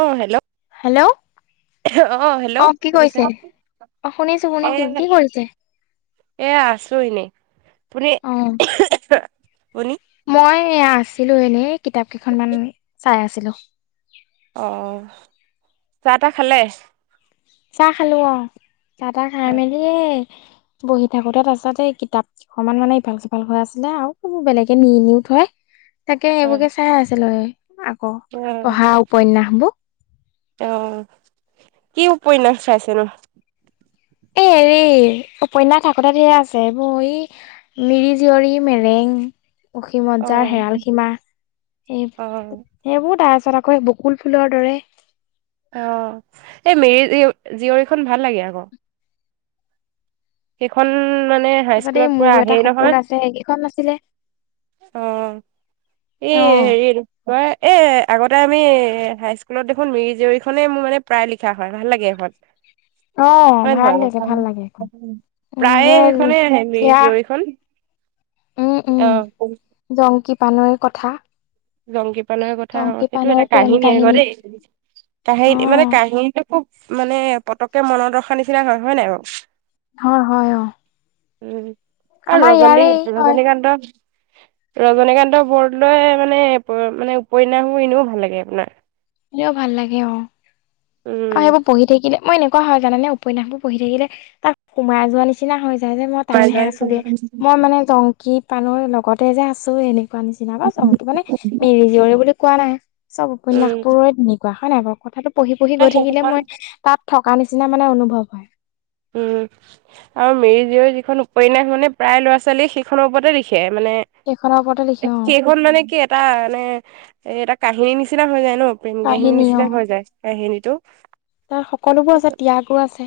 অ'! Hello? Hello! Hello অ'! কি শুনিছে কৰিছে? অ'! শুনিছোঁ-শুনিছোঁ। কি কৰিছে? এইয়া আছোঁ এনেই। আপুনি, অ [unintelligible] আপুনি? মই এইয়া, আছিলোঁ এনেই। কিতাপ কেইখনমান চাই আছিলোঁ। অ'! চাহ-তাহ খালে? চাহ খালোঁ অ'! চাহ-তাহ অ খাই মেলিয়ে, বহি থাকোঁতে, তাৰপাছতে কিতাপ অকমান মানে, ইফাল-সিফাল হৈ আছিলে আৰু। সেইবোৰ বেলেগে নি-নিওঁ থয়। তাকে, এইবোৰকে চাই আছিলোঁ, এই। আকৌ, পঢ়া উপন্যাসবোৰ। অ'! কি উপন্যাস চাইছেনো? এই এনেই। উপন্যাস থাকোঁতে, ঢেৰ আছে। এইবোৰ এ, মিৰি জীয়ৰী, মেৰেং, অ অসীমত যাৰ হেৰাল সীমা। সেই অ সেইবোৰ তাৰপিছত, আকৌ বকুল ফুলৰ দৰে। অ'! এই, মিৰি [unintelligible] জীয়ৰীখন ভাল লাগে, আকৌ। সেইখন মানে, তাৰপিছতে, হাইস্কুলত এই পুৰা মোৰো এটা আহেই নহয় সপোন আছে, সেইকেইখন আছিলে। অ'! এই, অ', সেৰিৰ হয় এ আগতে আমি হাইস্কুলত দেখোন মিৰি জীয়ৰীখনেই মোৰ মানে প্ৰায় লিখা হয় ভাল লাগে সেইখন। অ ভাল লাগে, ভাল লাগে সেইখন। উম প্ৰায়ে সেইখনে [unintelligible] আহে মিৰি জীয়ৰীখন উম উম অ জংকী পানৈৰ কথা। জংকী পানৈ কথা অ জংকী সেইটো পানৈৰ এটা প্ৰেম কাহিনী আকৌ দেই। কাহিনী মানে অ', কাহিনীটো খুব মানে পতকে মন ৰখা নিচিনা হয় হয় নাই বাৰু। হয় হয় অ। উ আৰু আমাৰ ৰজনী ইয়াৰেই। হয়, ৰজনীকান্ত ৰজনীকান্ত বৰদলৈ মানে প মানে উপন্যাসবোৰ এনেও ভাল লাগে আপোনাৰ। এনেও ভাল লাগে অ। আৰু উম সেইবোৰ পঢ়ি থাকিলে মই এনেকুৱা হয় জানেনে উপন্যাসবোৰ পঢ়ি থাকিলে তাত সোমাই যোৱা নিচ নিচিনা হৈ যায় যে, মই তাতহে আছোগে, উম মই মানে জংকী পানৈ লগতে যে আছো এনেক কুৱা নিচিনা [unintelligible] মানে মিৰি জীয়ৰী বুলি কোৱা নাই চব উপন্যাস এনেকুৱা হয় নাই বাৰু? কথাটো পঢ়ি পঢ়ি গৈ থাকিলে সেইখন মই তাত থকা নিচিনা মানে অনুভৱ হয়। উম [inaudible] আৰু মিৰি জীয়ৰী যিখন উপন্যাস মানে প্ৰায় ল'ৰা ছোৱালীয়ে সেইখনৰ ওপৰতে লিখে। মানে সেইখনৰ ওপৰতে লিখে অ সেইখন মানে কি এটা মানে এ এটা কাহিনীৰ নিচিনা হৈ যায় ন। প্ৰেম কাহিনী নিচিনা হৈ যায় কাহিনীটো। তাত সকলোবোৰ আছে, ত্যাগো আছে,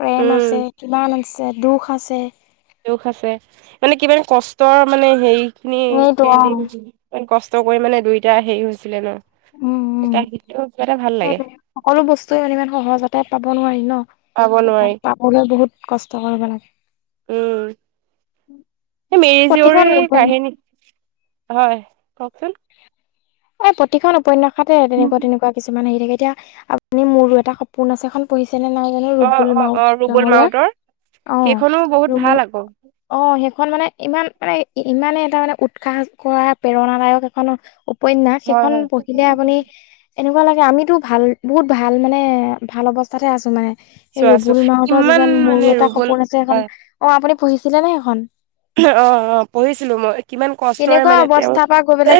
প্ৰেম উম আছে, কিমান আছে, দুখ আছে, দুখ আছে, মানে কিমান কষ্টৰ মানে হেৰি খিনি সেইটো অ সেহঁতি ইমান কষ্ট কৰি মানে দুইটা হেৰি হৈছিলে ন, উম উম [unintelligible] কিবা এটা ভাল লাগে। সেইটোৱে সকলো বস্তুে মানে ইমান সহজতে পাব নোৱাৰি ন, পাব নোৱাৰি তাক পা বলৈ বহুত কষ্ট কৰিব লাগে। উম সেই মিৰি প্ৰতিখন জীয়ৰী উপন্যাস কাহিনী হয় কওকচোন। এ প্ৰতিখন উপন্যাসতে তেনেকুৱা তেনেকুৱা কিছুমান হেৰি থাকে, এতিয়া আপুনি মোৰো এটা সপোন আছে এখন পঢ়িছে নে নাই জানো, অ ৰুবুল অ অ মাউট ৰুবুল মাউতৰ ডাঙৰীয়া অ সেইখনো বহুত ভাল ৰুবুল আকৌ অ সেইখন মানে ইমান মানে ইমানে এটা মানে উৎসাহ কৰা প্ৰেৰণাদায়ক এখন উপন্যাস হয় সেইখন হয় পঢ়িলে আপুনি এনেকুৱা লাগে আমিতো ভাল, বহুত ভাল মানে ভাল অৱস্থাতে আছো মানে। সেই চোৱা চো ৰুবুল মাউতৰ কিমান যিজোন মোৰ মানে এটা ৰুবুল সপোন আছে সেইখন, হয় অ আপুনি পঢ়িছিলে নে সেইখন? অ অ পঢ়িছিলো মই কিমান কষ্টৰে কেনেকুৱা মানে তেওঁ অৱস্থাৰ পৰা গৈ পেলাই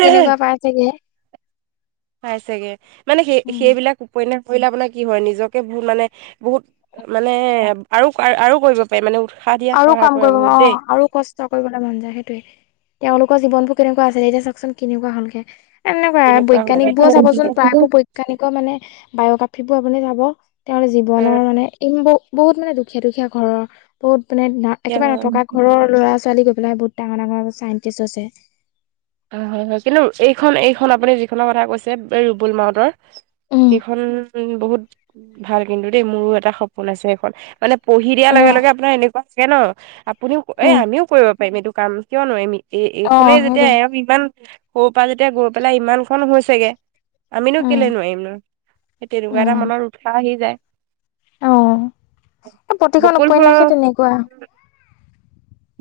[unintelligible] পাই চাগে, মানে উম সেই-সেইবিলাক উপন্যাস পঢ়িলে আপোনাৰ কি হয় নিজকে বহুত মানে, বহুত মানে আৰু আৰু কৰিব পাৰি মানে উৎসাহ দিয়াত আৰু কাম সহায় কৰে কৰিব মন- অ বহুত দেই। আৰু কষ্ট কৰিবলৈ মন যায় সেইটোৱে, তেওঁলোকৰ জীৱনবোৰ কেনেকুৱা আছিলে এতিয়া চাওকচোন কেনেকুৱা হ'লগে। এনেকুৱা, হয় উম বৈজ্ঞানিক বোৰো চাবচোন প্ৰায়বোৰ বৈজ্ঞানিকৰ মানে বায়গ্ৰাফী বোৰ আপুনি চাব তেওঁৰ জীৱনৰ মানে ই ম বো বহুত মানে দুখীয়া দুখীয়া ঘৰৰ বহুত মানে একেবাৰে নথকা ঘৰৰ লৰা-ছোৱালী গৈ পেলাই বহুতাঙৰ ডাঙৰ চাইণ্টিষ্ট হৈছে। হয় হয় হয় কিন্তু এইখন এইখন আপুনি যিখনৰ কথা কৈছে এই ৰুবুল মাউডৰ উম সেইখন বহুত ভাল কিন্তু দেই, মোৰো এটা সপোন আছে সেইখন। মানে পঢ়ি দিয়াৰ অ লগে লগে আপোনাৰ এনেকুৱা চাগে ন, আপুনিও এ উম আমিও কৰিব পাৰিম এইটো কাম কিয় নোৱাৰিমি এই অ এইখনেই যেতিয়া সেইটোৱে এওঁক ইমান সৰু পৰা যেতিয়া গৈ পেলাই ইমান খন হৈছেগে আমিনো উম কেলে নোৱাৰিম ন। সেই তেনেকুৱা এটা উম মনৰত উৎসাহ আহি যায়। অ, এ প্ৰতিখন বকুল ফুলৰ উপন্যাসে তেনেকুৱা।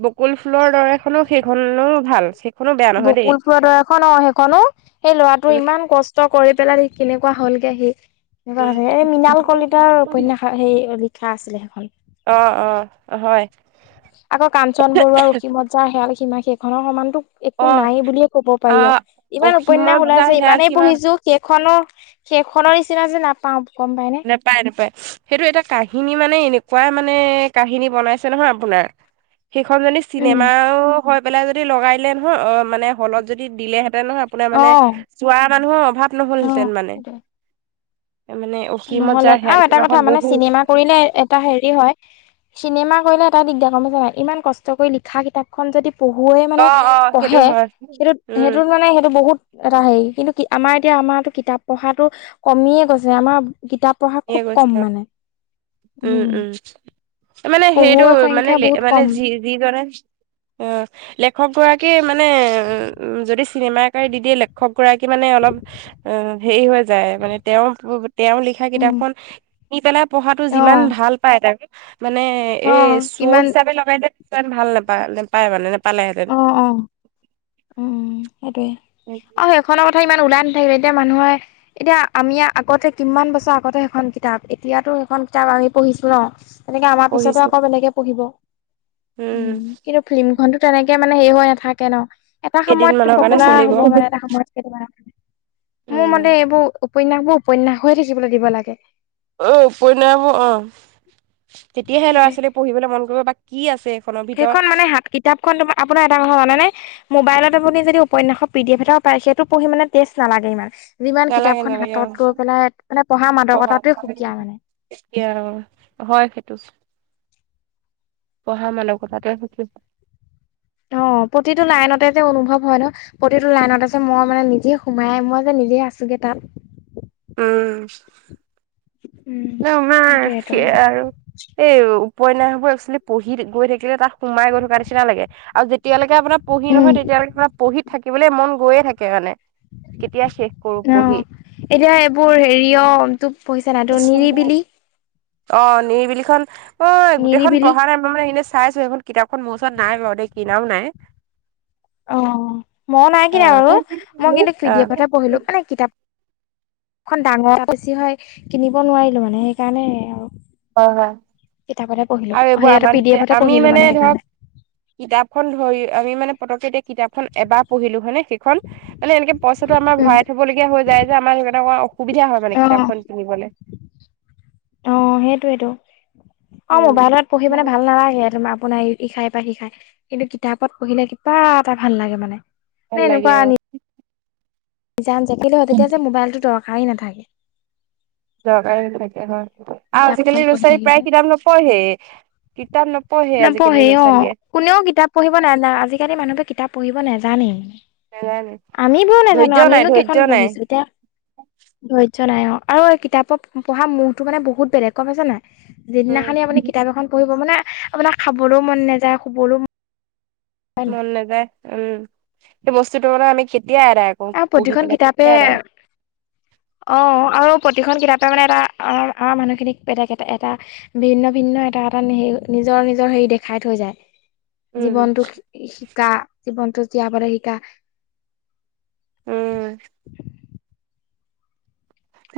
বকুল ফুলৰ দৰেখনো সেইখনও ভাল। সেইখনো বেয়া নহয় দেই বকুল ফুৰ দৰে এখন অ', সেইখনো সেই ল'ৰাটোৰ উম, ইমান কষ্ট কষ্ট কৰি পেলাই কেনেকুৱা হ'লগে সি, উম। [unintelligible] এই মৃণাল কলিতাৰ উপন্যাস। অ, সেই লিখা আছিলে সেইখন। অ', অ', হয়। আকৌ কাঞ্চন বৰুৱাৰ অসীমত যাৰ হেৰাল সীমা সেইখনৰ সমানতো অ একো নাই বুলিয়ে ক'ব পাৰি আহ আৰু, ইমান অসীমত উপন্যাস ওলাই যাৰ আছে হেৰাল ইমানেই সীমা পঢ়িছো সেইখনৰ সেইখনৰ নিচিনা যে নাপাও গম পাই নে? নাপায় নাপায় সেইটো এটা কাহিনী মানে এনেকুৱা মানে কাহিনী বনাইছে নহয় আপোনাৰ। সেইখন যদি উম চিনেমাও হৈ পেলাই যদি লগাই দিলে নহয় অ, মানে হলত যদি দিলেহেঁতেন নহয় আপোনাৰ অ মানে চোৱা মানুহৰ অভাৱ অ নহলহেঁতেন মানে, সেইটোৱে মানে অসীমত নহলে যাৰ হেৰাল আৰু এটা কথা সীমাখন মানে বহুত চিনেমা কৰিলে এটা হেৰি হয়, চিনেমা কৰিলে এটা দিগদাৰ হয় গম পাইছা নাই ইমান কষ্ট কৰি লিখা কিতাপখন যদি পঢ়ুৱৈৱে অ মানে অ সেইটো পঢ়ে হয় সেইটোত উম সেইটোত মানে সেইটো বহুত এটা হেৰি কিন্তু আমাৰ এতিয়া আমাৰো কিতাপ পঢ়াটো কমিয়ে গৈছে আমাৰ কিতাপ পঢ়া এ খুব গৈছে কম আৰু মানে। উম, উম, মানে সেইটো পঢ়ুৱৈৰ মানে সংখ্যা বহুত মানে কম যি যিজনে অ', লেখক গৰাকীয়ে মানে উ, যদি চিনেমা আকাৰে দি দিয়ে লে খক গৰাকী মানে অলপ অ, হেৰি হৈ যায় মানে তেওঁ তেওঁ লিখা কিতাপ কিনি পেলাই পঢ়াটো যিমান অহ ভাল পাই তাক মানে এ অহ চ' কিমান হিচাপে লগাই দিলে [unintelligible] ভাল নাপায় নেপায় মানে নোপালেহেঁতেন। অ অ উম, সেইটোৱে আৰু সেই খনৰ কথা ইমান ওলাই নাথাকিবে এতিয়া মানুহে এতিয়া আমি আগতে কিমান বছৰ আগতে সেইখন কিতাপ এতিয়াতো সেইখন কিতাপ আমি পঢ়িছো ন। তেনেকে আমাৰ পিছতে পঢ়িছো আকৌ বেলেগে পঢ়িব, উম, কিন্তু ফিল্ম খনটো তেনেকে মানে হেৰি হৈ নাথাকে ন, এটা সময়ত কেইদিনমানৰ কাৰণে পপুলাৰ চলিব হ'ব মানে এটা সময়ত সেইটো কাৰণে, মোৰ উম। মতে এইবোৰ উপন্যাস বোৰ উপন্যাস হৈয়ে থাকিবলৈ দিব লাগে। অ, উপন্যাস অ'। তেতিয়াহে ল'ৰা সেইটোৱে ছোৱালী পঢ়িবলৈ মন কৰিব বা কি আছে এইখনৰ সেইখন ভিতৰত। মানে হাত কিতাপখন তোমাৰ আপোনাৰ এটা কথা জানেনে মোবাইলত আপুনি যদি উপন্যাসৰ পি ডি এফ এটাও পায় সেইটো পঢ়ি মানে তেষ্ট নালাগে ইমান। যিমান নালাগে কিতাপখন নালাগে অ' হাতত লৈ পেলাই মানে পঢ়া মাদকতাতোৱে সুকীয়া মানে। এতিয়া হয় সেইটো। পঢ়া মানকতাটোৱে সুকিয়া। অ, প্ৰতিটো লাইনতে যে অনুভৱ হয় ন। প্ৰতিটো লাইনত আছে মই মানে নিজে সোমাই মই যে নিজে আছোগে তাত। উম। উম আমাৰ সেইটোয়েতো সেইয়া আৰু। এই উপন্যাসবোৰ একচোৱেলি পঢ়ি গৈ থাকিলে তাত সোমাই গৈ থকাৰ নিচিনা লাগে আৰু যে তেতিয়ালৈকে আপোনাৰ পঢ়ি উম নহয় তেতিয়ালৈকে আপোন পঢ়ি থাকিবলৈ মন গৈয়ে থাকে মানে। কেতিয়া শেষ কৰো অ', পঢ়ি। এতিয়া এইবোৰ হেৰি টো অ, নিৰিবিলিখন, ঐ গোটেইখন নিৰিবিলি পঢ়া নাই মই মানে এনে চাইছো এইখন কিতাপখন মোৰ ওচৰত নাই বাৰু দেই কিনাও নাই। অ, মইও নাই কিনা অ', বাৰু, অ', মই কিন্তু পিডি এফতহে হয়, পঢ়িলো মানে কিতাপ খন ডাঙৰ বেছি হয়, কিনিব নোৱাৰিলো মানে সেইকাৰণে আওঁ। হয় হয়। কিতাপতে পঢ়িলো, আৰু এইবোৰ সিহঁতে আমাৰ পি ডি নিচিনা এফতে আমি পঢ়িলো মানে ধৰক সেইকাৰণে। কিতাপখন ধৰি আমি মানে পতককে এতিয়া কিতাপখন এবাৰ পঢ়িলো হয়নে হে খন মানে এনেকে পইচাটো আমাৰ উম, ভৰাই থব লগীয়া হৈ যায় যে আমাৰ সেই অসুবিধা হয় মানে অ', কিতাপখন কিনিবলে। অ সেইটোৱেতো, আওঁ উম, মোবাইলত পঢ়ি মানে ভাল নালাগে তোমাৰ আপোনাৰ [inaudible] কিন্তু কিতাপত পঢ়িলে কিবা এটা ভাল লাগে মানে। ভাল লাগে অ। জান [inaudible] যে মোবাইলটো দৰকাৰী নাথাকে। দৰকাৰী নাথাকে হয়। আও কিতাপখন আজিকালি পঢ়ি ল'ৰা-ছোৱালী থাকিলে প্ৰায় কিতাপ নপঢ়ে, কিতাপ নপঢ়ে আজিকালি ল'ৰা-ছোৱালীয়ে। কোনেও কিতাপ পঢ়িব না না আজিকালি মানুহে কিতাপ পঢ়িব নাজানেই। নাজানে। আমিবোৰ নেজানো ধৈৰ্য নাই আমিনো ধৈৰ্য কেইখন নাই পঢ়িছো এতিয়া। ধৈৰ্য নাই অ। আও এই কিতাপৰ পঢ়া মূৰটো মানে বহুত বেলেগ গম পাইছো নাই? যিদিনা খনি আপুনি উম কিতাপ এখন পঢ়িব মানে আপোনাক খাবলৈও মন নাযায় শুবলৈও মন নাযায় উম, সেই বস্তুটো মানে আমি কেতিয়া এডাই এ প্ৰতিখন কিতাপে অ আৰু প্ৰতিখন কিতাপে মানে এটা অঁ আমাৰ মানু্হ খিনিক বেলেগ এটা। ভিন্ন ভিন্ন এটা এটা হ নিজৰ নিজৰ হেৰি দেখাই থৈ যায়। উম জীৱনটো শিকা, জীৱনটো জীয়বলে শিকা। উম।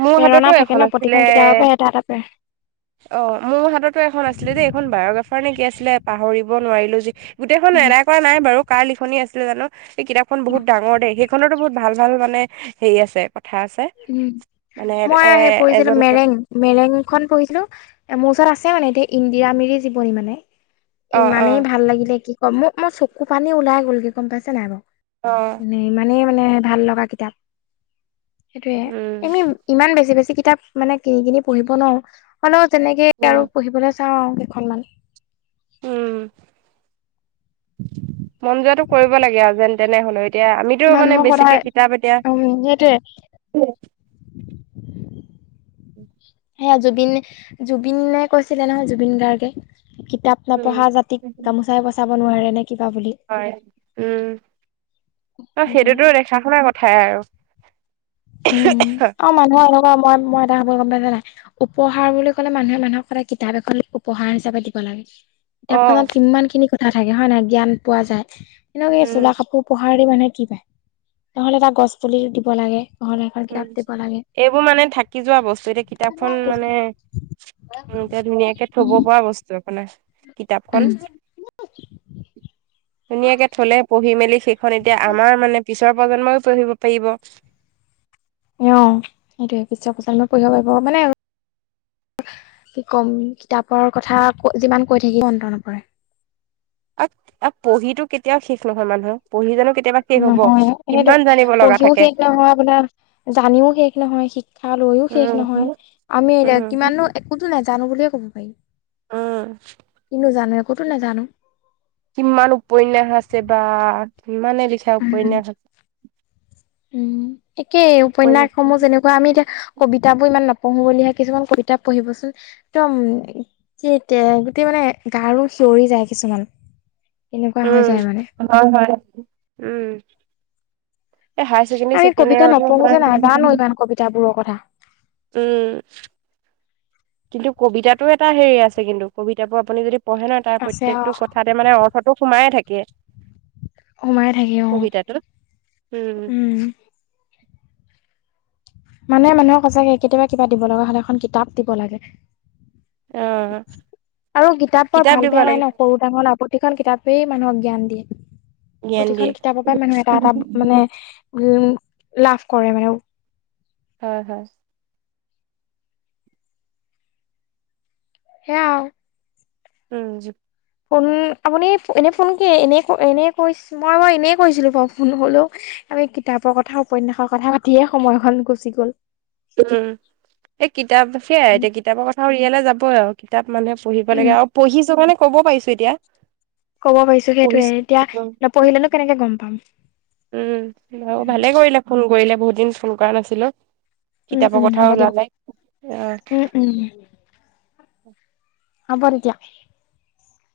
মোৰ প্ৰেৰণা হাততো থাকে ন এখন আছিলে, প্ৰতিখন কিতাপৰ পৰা এটা এটা অ মোৰ হাততো এখন আছিলে দেই। এখন বায়গ্ৰাফাৰ নে কি আছিলে পাহৰিব নোৱাৰিলো যি গোটেইখন উম এৰা কৰা নাই বাৰু কাৰ লিখনি আছিলে জানো। এই কিতাপখন বহুত ডাঙৰ দেই সেইখনতো বহুত ভাল ভাল মানে হেৰি আছে কথা আছে। উম, মানে মই এ আহে পঢ়িছিলো এজন এজন মেৰেং। মেৰেংখন পঢ়িছিলো, মোৰ ওচৰত আছে মানে এতিয়া ইন্দিৰা মিৰি জীৱনী মানে। অ অ ইমানেই ভাল লাগিলে কি কম, মো মোৰ চকু পানী ওলাই গ'লগে পাইছে নাই বাৰু। অ। ম ইমানেই মানে ভাল লগা কিতাপ। সেইটোয়ে, উম এমি ইমান বেছি বেছি কিতাপ মানে কিনি কিনি পঢ়িব নোৱাৰো। হলেওঁ তেনেকে উম আৰু পঢ়িবলৈ চাওঁ কেইখনমান। উম, মন যোৱাটো কৰিব লাগে আৰু যেন তেনে হলেও। এতিয়া আমিতো মানে মানুহক সদায় বেছিকে কিতাপ এতিয়া উম, সেইটোৱে। সেয়া জুবিন, জুবিনে কৈছিলে নহয় জুবিন গাৰ্গে কিতাপ উম নপঢ়া জাতিক গামোচাই বচাব নোৱাৰে নে কিবা বুলি। হয়, উম, আৰু সেইটোৱে সেইটোতো দেখা শুনা কথাই আৰু। উম, অ মানুহৰ এনেকুৱা মই মই এটা খবৰ গম পাইছা নাই। উপহাৰ বুলি ক'লে মানুহে মানুহক সদায় কিতাপ এখন উপহাৰ হিচাপে দিব লাগে। অ কিতাপখনত কিমান খিনি কথা থাকে হয় নহয় জ্ঞান পোৱা যায়, এনেকে উম চোলা কাপোৰ পঢ়াৰ মানুহে কি পায়, নহ'লে এটা গছ পুলি দিব লাগে। নহ'লে এখন উম, কিতাপ দিব লাগে এইবোৰ মানে থাকি যোৱা বস্তু এতিয়া কিতাপখন মানে এতিয়া ধুনীয়াকে থব উম পৰা বস্তু অপোনাৰ। কিতাপখন, উম ধুনীয়াকে থলে পঢ়ি মেলি [inaudible] খন এতিয়া, আমাৰ মানে পিছৰ প্ৰজন্মইও পঢ়ি পাৰিব। অ', সেইটোৱে, পিছৰ প্ৰজন্মই পঢ়িব পাৰিব, মানে কি কম, কিতাপৰ কথা, ক, যিমান কৈ থাকিলেও অন্ত নপৰে। আৰ, আৰ, পঢ়িতো কেতিয়াও শেষ নহয় মানুহৰ, পঢ়ি জানো কেতিয়াবা শেষ হ'ব, নহয় সেইটোৱে কিমান জানি পঢ়িও শেষ নহয়, আপোনাৰ জানিও শেষ নহয়, শিক্ষা লৈও শেষ উম নহয়। আমি লে, উম কিমানো একোতো নাজানো বুলিয়ে ক'ব পাৰি। উম। কিনো জানো, একোতো নাজানো। কিমান উপন্যাস আছে বা, কিমানে লিখা উম উপন্যাস আছে। উম, একেই উপন্যাস সমূহ যেনেকুৱা আমি এতিয়া কবিতাবোৰ ইমান নপঢ়ো বুলিহে, কিছুমান কবিতা পঢ়িবচোন। একদম, তিতে, গোটেই মানে গাৰ নোম সিঞৰি যায় কিছুমান। এনেকুৱা হৈ যায় মানে। উম হয়, হয়, উম। এই হায়াৰ আমি কবিতা ছেকেণ্ডৰী নপঢ়ো যে ছেকেণ্ড নাজানো ইমান ইয়াত কবিতাবোৰৰ কথা আপোনাৰ উম। কিন্তু কবিতাতো এটা হেৰি আছে কিন্তু, কবিতাবোৰ আপুনি যদি পঢ়ে নহয়, তাৰ আছে অ প্ৰত্যেকটো ক থাতে মানে অৰ্থটো সোমাইয়ে থাকে। সোমাই থাকে অ কবিতাটোৰ, উম। মানে, মানুহক সঁচাকে কেতিয়াবা কিবা দিব লগা হ'লে, এখন কিতাপ দিব লাগে। অ আৰু কিতাপৰ কিতাপ ভাল দিব বেয়া নাই লাগে ন', সৰু ডাঙৰ আপ প্ৰতিখন কিতাপেই মানুহক জ্ঞান দিয়ে, জ্ঞান দিয়ে প্ৰতিখন কিতাপৰ পৰাই মানুহ এটা, এটা মানে উম, লাভ কৰে মানে। হয়, হয়। সেয়া আৰু। উম। ফোন, আপুনি এনেই ফোন কি, এনেই, এনেই কৰিছ, মই বাৰু এনেই কৰিছিলোঁ বাৰু ফোন হ'লেও। আমি কিতাপৰ কথা, উপন্যাসৰ কথা, পাতিয়ে সময়খন গুচি গ'ল। উম, এই কিতাপ, সেয়াই এতিয়া কিতাপৰ কথা উলিয়ালে যাবই আৰু কিতাপ মানুহে পঢ়িব উম লাগে, আৰু পঢ়িছো কাৰণে ক'ব পাৰিছোঁ এতিয়া। ক'ব পাৰিছো সেইটোৱে, পঢ়িছো এতিয়া নপঢ়িলেনো কেনেকে গম পাম। উম, বাৰু ভালে কৰিলে ফোন কৰিলে, বহুত দিন ফোন কৰা নাছিলোঁ। উম কিতাপৰ উম হ'ব কথাও দিয়ক ওলালে, উম অ'। উম হ'ব তেতিয়া।